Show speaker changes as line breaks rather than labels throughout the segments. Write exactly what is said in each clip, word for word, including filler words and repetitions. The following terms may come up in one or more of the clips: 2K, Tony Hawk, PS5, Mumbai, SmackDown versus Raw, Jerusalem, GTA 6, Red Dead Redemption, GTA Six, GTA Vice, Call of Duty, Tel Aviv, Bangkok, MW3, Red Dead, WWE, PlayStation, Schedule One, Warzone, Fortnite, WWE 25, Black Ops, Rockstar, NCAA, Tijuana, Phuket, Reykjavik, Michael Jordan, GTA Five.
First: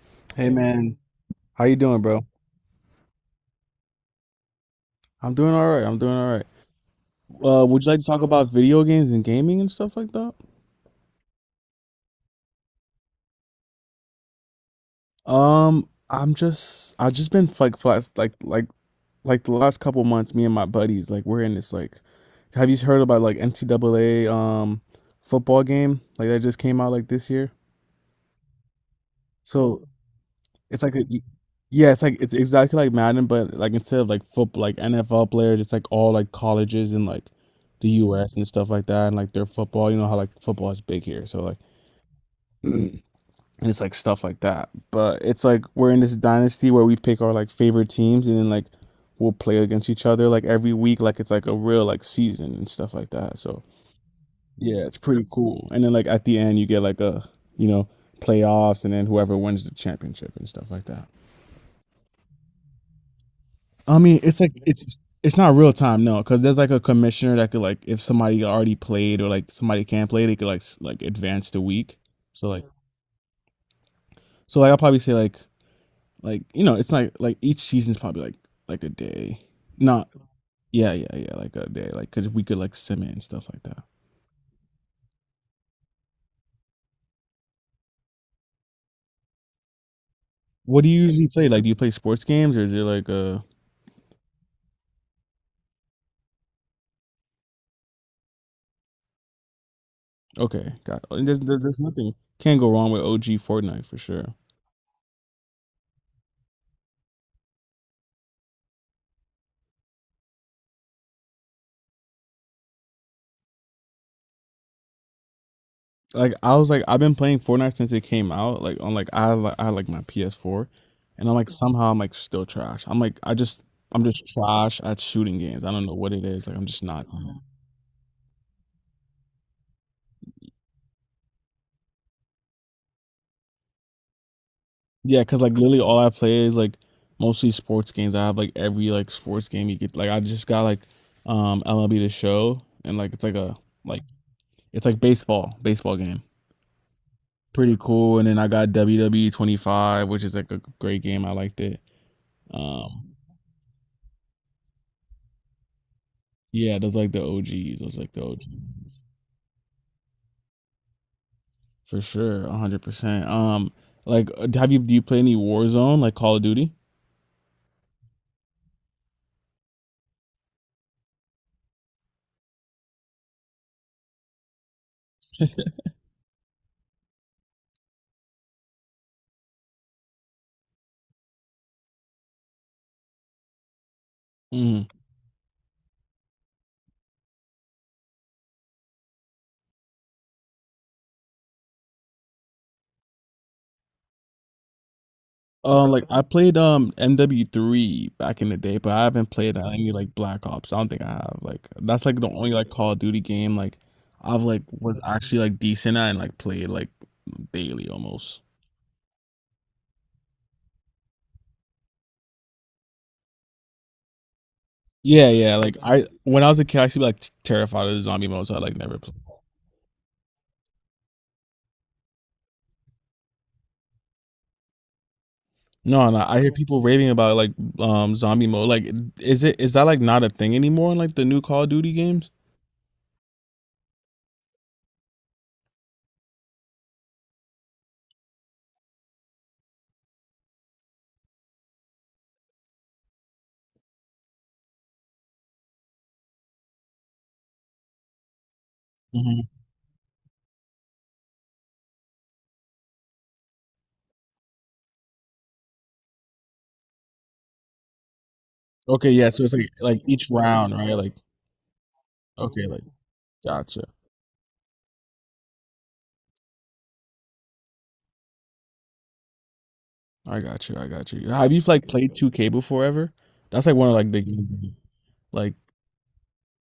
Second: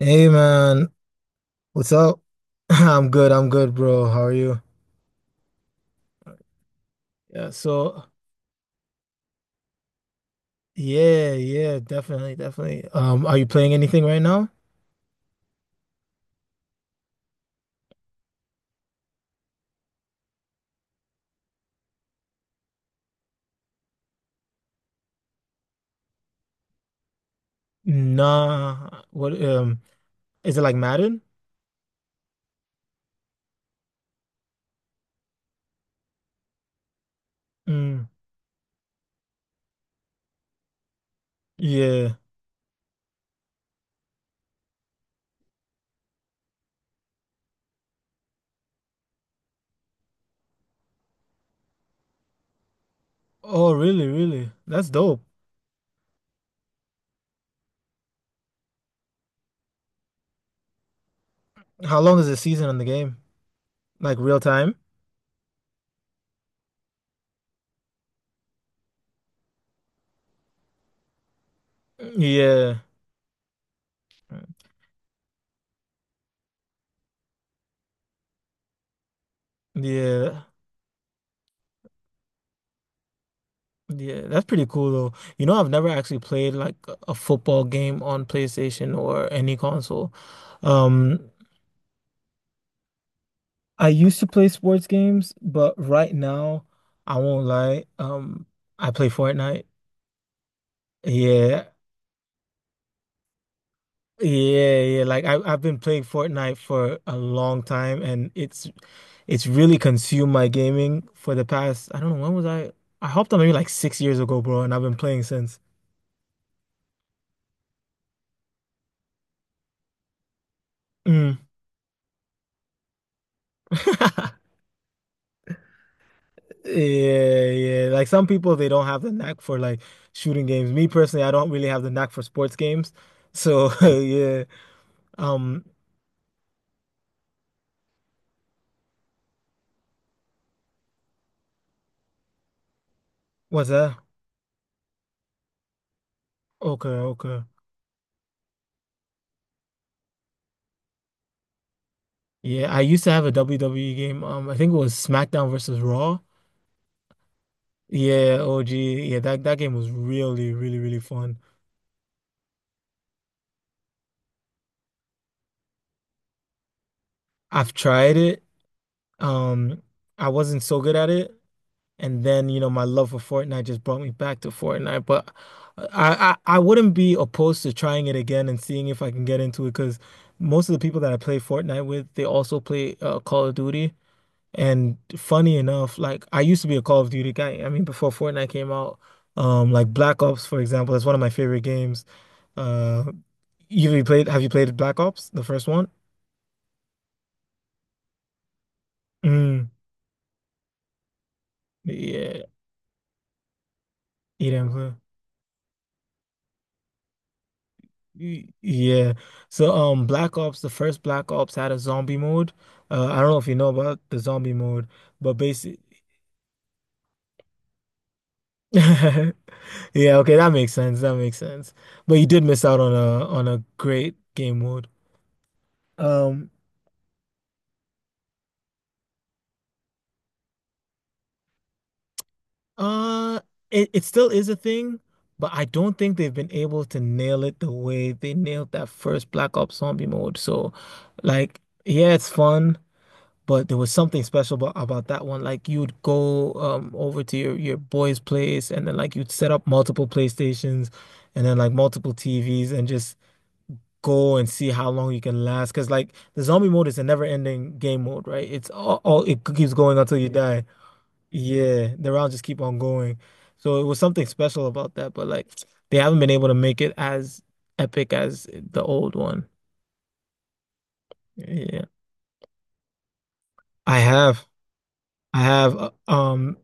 Hey
Hey
man,
man, how you
what's
doing,
up?
bro?
I'm good, I'm good, bro. How are you?
I'm doing all right. I'm doing all right.
Yeah,
Uh, would you like
so
to talk about video games and gaming and stuff like that?
yeah, yeah, definitely, definitely. Um, are you playing anything right now?
Um, I'm just I've just been like flat like like like the last couple months, me and my buddies, like we're in this like, have you heard about like N C A A um football game like that just came out like this year?
Nah. What um
So
is it like
It's like a,
Madden?
yeah, it's like it's exactly like Madden, but like instead of like football, like N F L players, it's like all like colleges and like the
Mm,
U S and stuff like that, and like their football. You know how like football is big here, so like,
yeah.
and it's like stuff like that. But it's like we're in this dynasty where we pick our, like, favorite teams, and then like we'll play against each other like every week, like it's like a real like season and stuff like that. So
Oh, really, really?
yeah,
That's
it's
dope.
pretty cool. And then like at the end, you get like a you know playoffs, and then whoever wins the championship and stuff like that.
How long is the season on the game?
I
Like
mean,
real
it's like
time?
it's it's not real time, no, because there's like a commissioner that could like if somebody already played or like somebody can't play, they could like s- like advance the week. So like
Yeah.
so like I'll probably say like like you know it's like like each season's probably like like a day. Not
Yeah.
Yeah, yeah, yeah, like a day, like because we could like sim it and stuff like that.
Yeah, that's pretty cool though. You know, I've never actually played like a football game on PlayStation or any console.
What do you usually
Um,
play? Like do you play sports games or is it like, uh
I used to play sports games, but right now, I won't lie. Um, I play Fortnite.
okay, got. And there's there's,
Yeah.
there's nothing can't go wrong with O G Fortnite for sure.
Yeah, yeah. Like I, I've been playing Fortnite for a long time and it's it's really consumed my gaming for the past, I don't know, when was I? I hopped on maybe like six years ago, bro, and I've been playing since.
Like I was like I've been playing Fortnite since it came out. Like on like I had, like I had, like my P S four, and I'm
Mm.
like somehow I'm like still trash. I'm like I just I'm just trash at shooting games. I don't know what it is. Like I'm just not.
Yeah, yeah. Like some people, they don't have the knack for like shooting games. Me personally, I don't really have the knack for sports games. So yeah.
Yeah, cause like
Um,
literally all I play is like mostly sports games. I have like every like sports game you get. Like I just got like um M L B The Show, and like it's like a
what's that?
like it's like baseball baseball game.
Okay, okay.
Pretty cool. And then I got W W E twenty-five, which is like a great game. I liked it.
Yeah, I used to
Um,
have a W W E game. Um, I think it was SmackDown versus Raw.
yeah, those like the O Gs. Those like the
Yeah,
O G.
O G. Yeah, that that game was really, really, really fun.
For sure, one hundred percent. Um like uh, have you do you play any Warzone like Call of Duty?
I've tried it. Um, I wasn't so good at it, and then you know my love for Fortnite just brought me back to Fortnite. But I I, I wouldn't be opposed to trying it again and seeing if I can get into it because most of the people that I play Fortnite with, they also play uh, Call of Duty.
Mm.
And funny enough, like I used to be a Call of Duty guy. I mean, before Fortnite came out, um, like Black Ops, for example, is one of my favorite games. Uh, you, you played? Have you played Black Ops, the first one?
Um like I played um M W three back in the day, but I haven't played uh,
Mm,
any like Black Ops. I don't think I have. Like that's like the
yeah,
only like Call of Duty game like I've
you
like
didn't play.
was actually like decent at and like played like daily almost.
Y- Yeah. So, um, Black Ops, the first Black Ops had a zombie mode. Uh, I don't know if you know about the zombie mode,
Yeah,
but
yeah. Like
basically,
I when I was a kid, I used to be like terrified of the zombie mode, so I like never played.
yeah, okay, that makes sense. That makes sense. But you did miss out on a on a great game mode.
No, no. I
Um.
hear people raving about like um zombie mode. Like, is it is that like not a thing anymore in like the new Call of Duty games?
Uh, it, it still is a thing, but I don't think they've been able to nail it the way they nailed that first Black Ops Zombie mode. So, like, yeah, it's fun, but there was something special about, about that one. Like, you'd go um over to your your boy's place, and then like you'd
Hmm.
set up multiple PlayStations, and then like multiple T Vs, and just go and see how long you can last. Because like the zombie mode is a never-ending game mode, right? It's all,
Okay,
all
yeah.
it
So it's like
keeps going
like
until you
each
die.
round, right? Like
Yeah, the rounds just keep
okay,
on
like
going. So
gotcha.
it was something special about that, but like they haven't been able to make it as epic as the old one.
I got you. I got you. Have you
Yeah.
like played two K before ever? That's like one of
I
like the
have
games.
I
Like
have uh, um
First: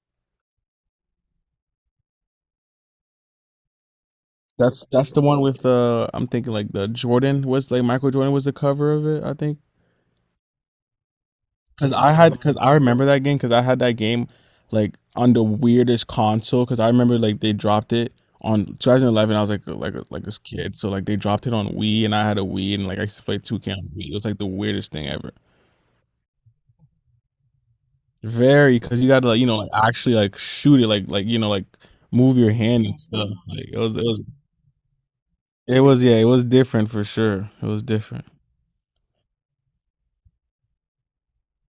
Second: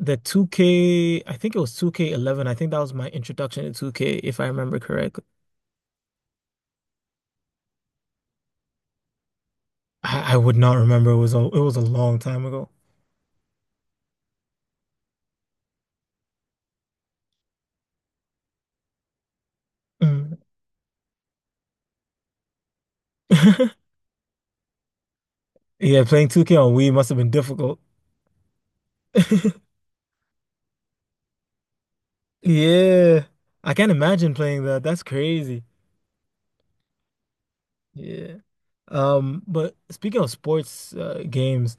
the two K, I think it was two K eleven. I think that was my introduction to two K if I remember
that's that's the
correctly.
one with the, I'm thinking like the Jordan was like Michael Jordan was the cover of it, I think.
I, I would not remember. It was a it was a
Cause I
long
had
time
cause
ago.
I remember that game because I had that game like on the weirdest console because I remember like they dropped it on twenty eleven. I was like like like
Mm.
this kid, so like they dropped it on Wii and I had a Wii and like I used to play two K on Wii. It was like the weirdest thing ever.
Yeah, playing two K on Wii must have been difficult.
Very, because you gotta like you know like actually like shoot it like like you know like move your hand and
Yeah.
stuff. Like
I
it
can't
was it was
imagine playing that. That's crazy.
it was, yeah, it was different for sure. It was different.
Yeah. Um, but speaking of sports uh, games,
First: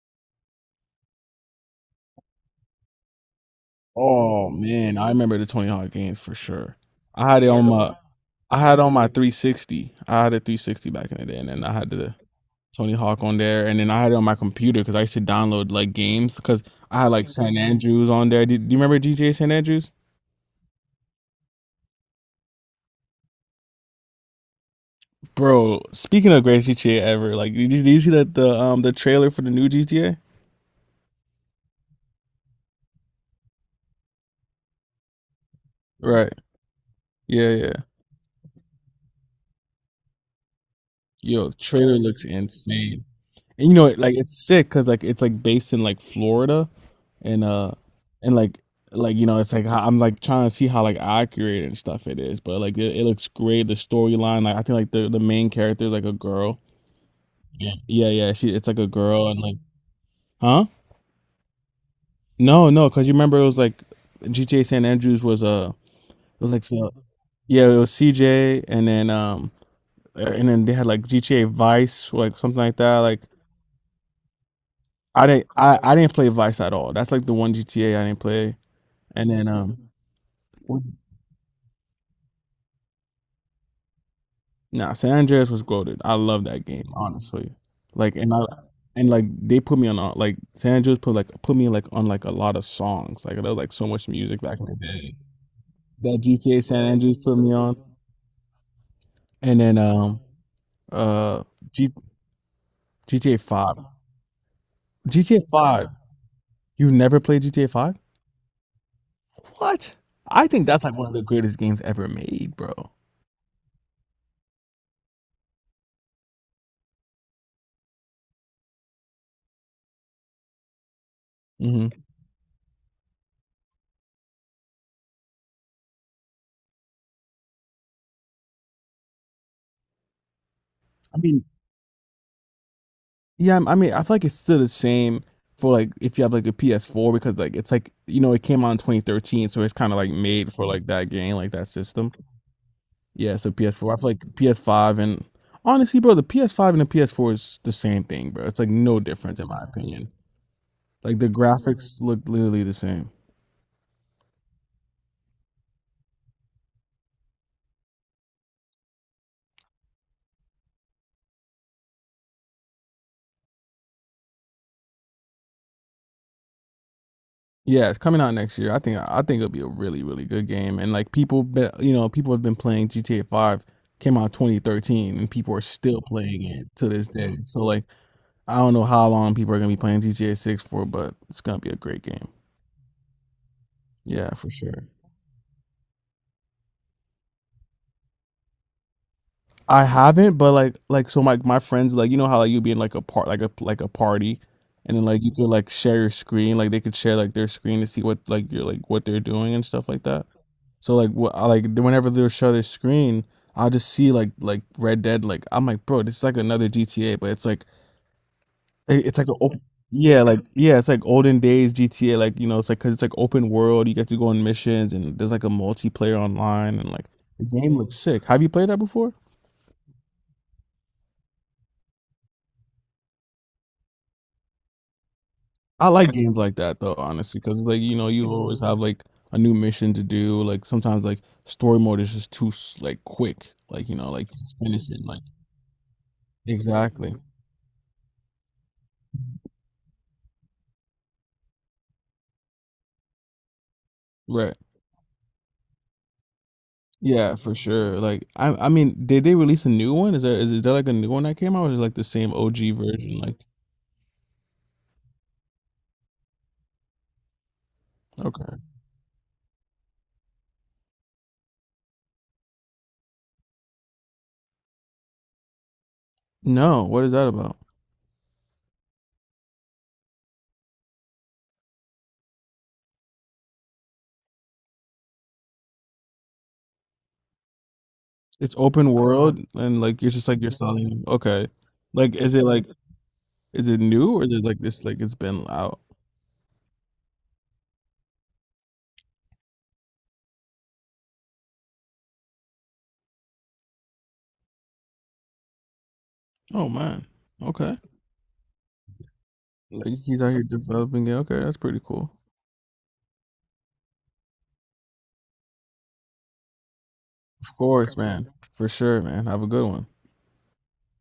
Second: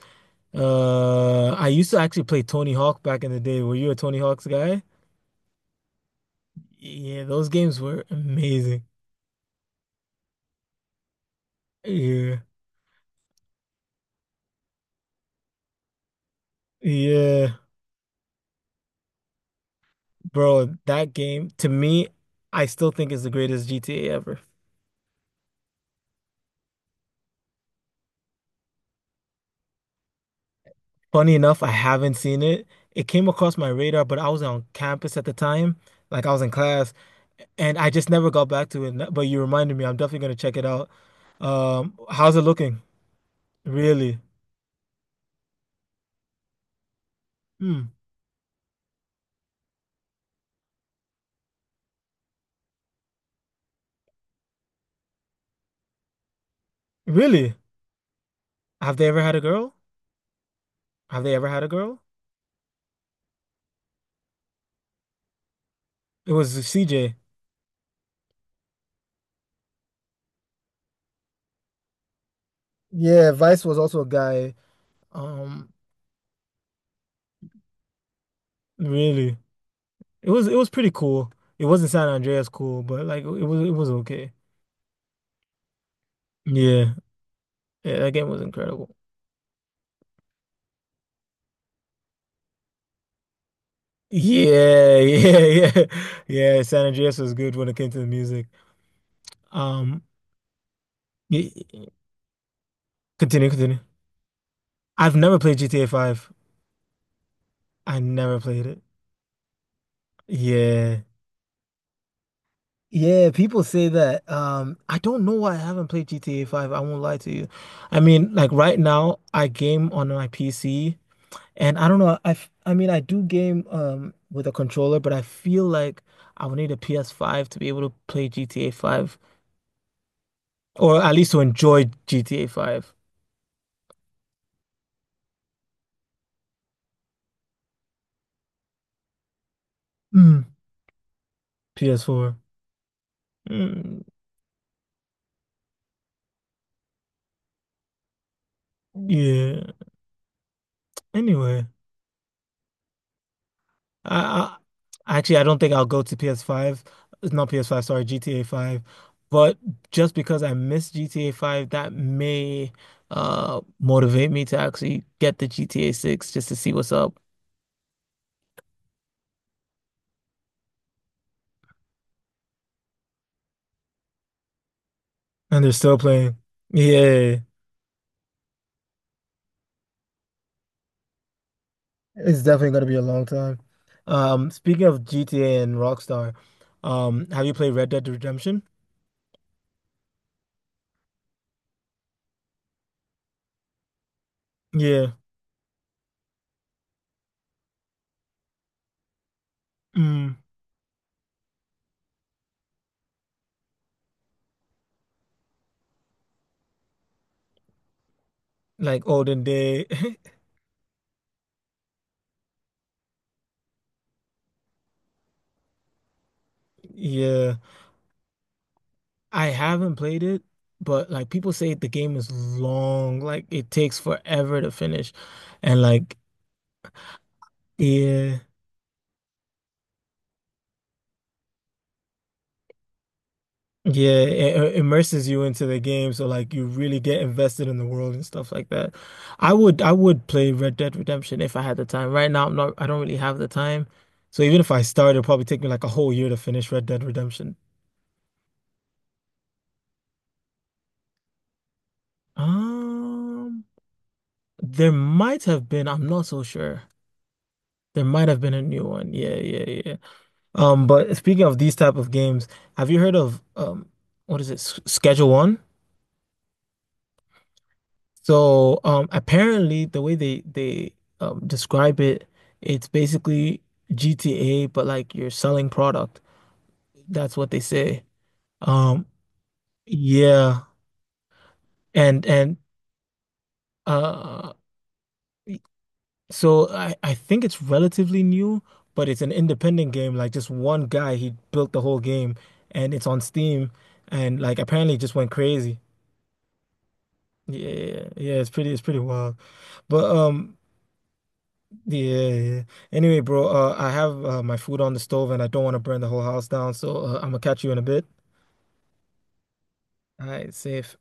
uh, I used to actually play Tony Hawk back in the day. Were you a Tony Hawk's
Oh
guy?
man, I remember the Tony Hawk games for sure.
Yeah,
I had
those
it on
games
my
were
I had
amazing.
on my three sixty. I had a three sixty back in the day, and then I had the
Yeah.
Tony Hawk on there, and then I had it on my computer because I used to download like games because I had like San
Yeah.
Andrews on there. Do, do you remember G T A San Andrews,
Bro, that game to me, I still think is the greatest G T A ever.
bro? Speaking of greatest G T A ever, like did you, did you see that the um the trailer for the new G T A?
Funny enough, I haven't seen it. It came across my radar, but I was on campus at the time, like I
Right.
was in class,
Yeah, yeah.
and I just never got back to it. But you reminded me, I'm definitely gonna check it out.
Yo,
Um,
trailer looks
how's it looking?
insane. And you know, it- like
Really?
it's sick because like it's like based in like Florida and uh
Hmm.
and like like you know it's like how, I'm like trying to see how like accurate and stuff it is, but like it, it looks great. The storyline, like I think like the the main character is like a girl.
Really?
Yeah, yeah, yeah. She It's like a
Have they ever
girl
had a
and like
girl?
huh?
Have they ever had a girl?
No, no, because you remember it was like G T A San Andreas was uh
It
it was like
was
so,
C J.
yeah, it was C J, and then um and then they had like G T A Vice like something like that, like
Yeah, Vice was also a guy.
I didn't
Um,
I, I didn't play Vice at all. That's like the one G T A I didn't play. And
really.
then um
It was it was pretty cool. It wasn't San Andreas cool, but like it was it was okay.
nah, San Andreas was goaded. I love that game,
Yeah.
honestly.
Yeah, that
Like
game
and
was
I
incredible.
and like they put me on a- like San Andreas put like put me like on like a lot of songs. Like there was like so much music back in the
Yeah,
day.
yeah, yeah.
That
Yeah,
G T A San
San Andreas
Andreas
was
put me
good when it
on.
came to the music.
And then
Um,
um uh
y-
G, GTA
continue,
five.
continue. I've never
G T A
played G T A
five.
five.
You've never played G T A five?
I never played it.
What? I think that's like
Yeah.
one of the greatest games ever made, bro.
Yeah, people say that. Um, I don't know why I haven't played G T A five. I won't lie to you. I mean, like right now, I game on my P C, and I don't
Hmm.
know. I, f- I mean, I do game um with a controller, but I feel like I would need a P S five to be able to play G T A five, or at
I
least to
mean,
enjoy G T A five.
yeah, I mean, I feel like it's still the same for like if you have like a P S four because like it's like you know it came out in twenty thirteen, so it's kind of like
Mm,
made for like that game, like that system.
P S four.
Yeah, so P S four. I
Mm,
feel like P S five and honestly, bro, the P S five and the P S four is the same thing, bro. It's like no difference in
yeah.
my opinion. Like the
Anyway.
graphics look literally the same.
I, I actually I don't think I'll go to P S five. It's not P S five, sorry, G T A five. But just because I miss G T A five, that may uh motivate me to actually get the G T A six just to see what's up.
Yeah, it's coming out next year. I think I think it'll be a really really good game. And like people, be, you know, people have been playing G T A Five. Came out twenty thirteen, and people are
And they're still
still
playing.
playing it to this day.
Yeah,
So like, I don't know how long people are gonna be playing G T A Six for, but it's gonna be a great game.
it's definitely gonna be a long time.
Yeah, for
Um, speaking
sure.
of G T A and Rockstar, um, have you played Red Dead Redemption?
I haven't, but like like so my my friends, like you know how like you'd be in like a part like a like a party, and then
Yeah.
like you could like share your screen, like they could share like their screen to see what like you're like what they're doing and stuff like that.
Mm,
So like wh- I- like whenever they'll show their screen, I'll just see like like Red Dead. Like I'm like, bro, this is like another G T A, but it's like it-
like
it's like an
olden
open,
day.
yeah, like yeah, it's like olden days G T A. Like you know, it's like because it's like open world. You get to go on missions, and there's like a multiplayer online, and like the
Yeah.
game looks sick. Have you played that before?
I haven't played it, but like people say the game is long, like it takes forever to finish. And
I like
like
games like that though, honestly, because like you know you
yeah,
always have like a new mission to do. Like sometimes like story mode is just too s- like quick. Like you know
yeah,
like
it
just
it
finish it. Like
immerses you into the game, so like you really
exactly,
get invested in the world and stuff like that. I would I would play Red Dead Redemption if I had the time. Right now I'm not I don't really have the time. So
right.
even if I start, it'll probably take me like a whole year to finish Red Dead
Yeah,
Redemption.
for sure. Like I I mean, did they release a new one? Is there is, is there like a new one that came out or is it like the same O G version? Like
Um, there might have been, I'm not so sure. There might have been
okay.
a new one. Yeah, yeah, yeah. Um, but speaking of these type of games, have you heard of um, what is it, S- Schedule One?
No, what is that about?
So um, apparently the way they they um, describe it, it's basically G T A, but like you're selling product. That's what they say.
It's open
Um,
world and like you're just like you're
yeah,
selling, okay. Like
and
is it
and
like is it new or is it
uh,
like this like it's been out?
so I I think it's relatively new, but it's an independent game. Like just one guy, he built the whole game, and it's on Steam, and like apparently it just went crazy.
Oh man. Okay.
Yeah, yeah, it's pretty, it's pretty wild,
Like
but
he's out here
um,
developing it. Okay, that's pretty cool.
yeah, yeah. Anyway, bro, uh, I have uh, my food on the stove and I don't want to burn the whole house down, so uh, I'm gonna
Of
catch you in a
course,
bit.
man. For sure, man. Have a good one.
All right, safe.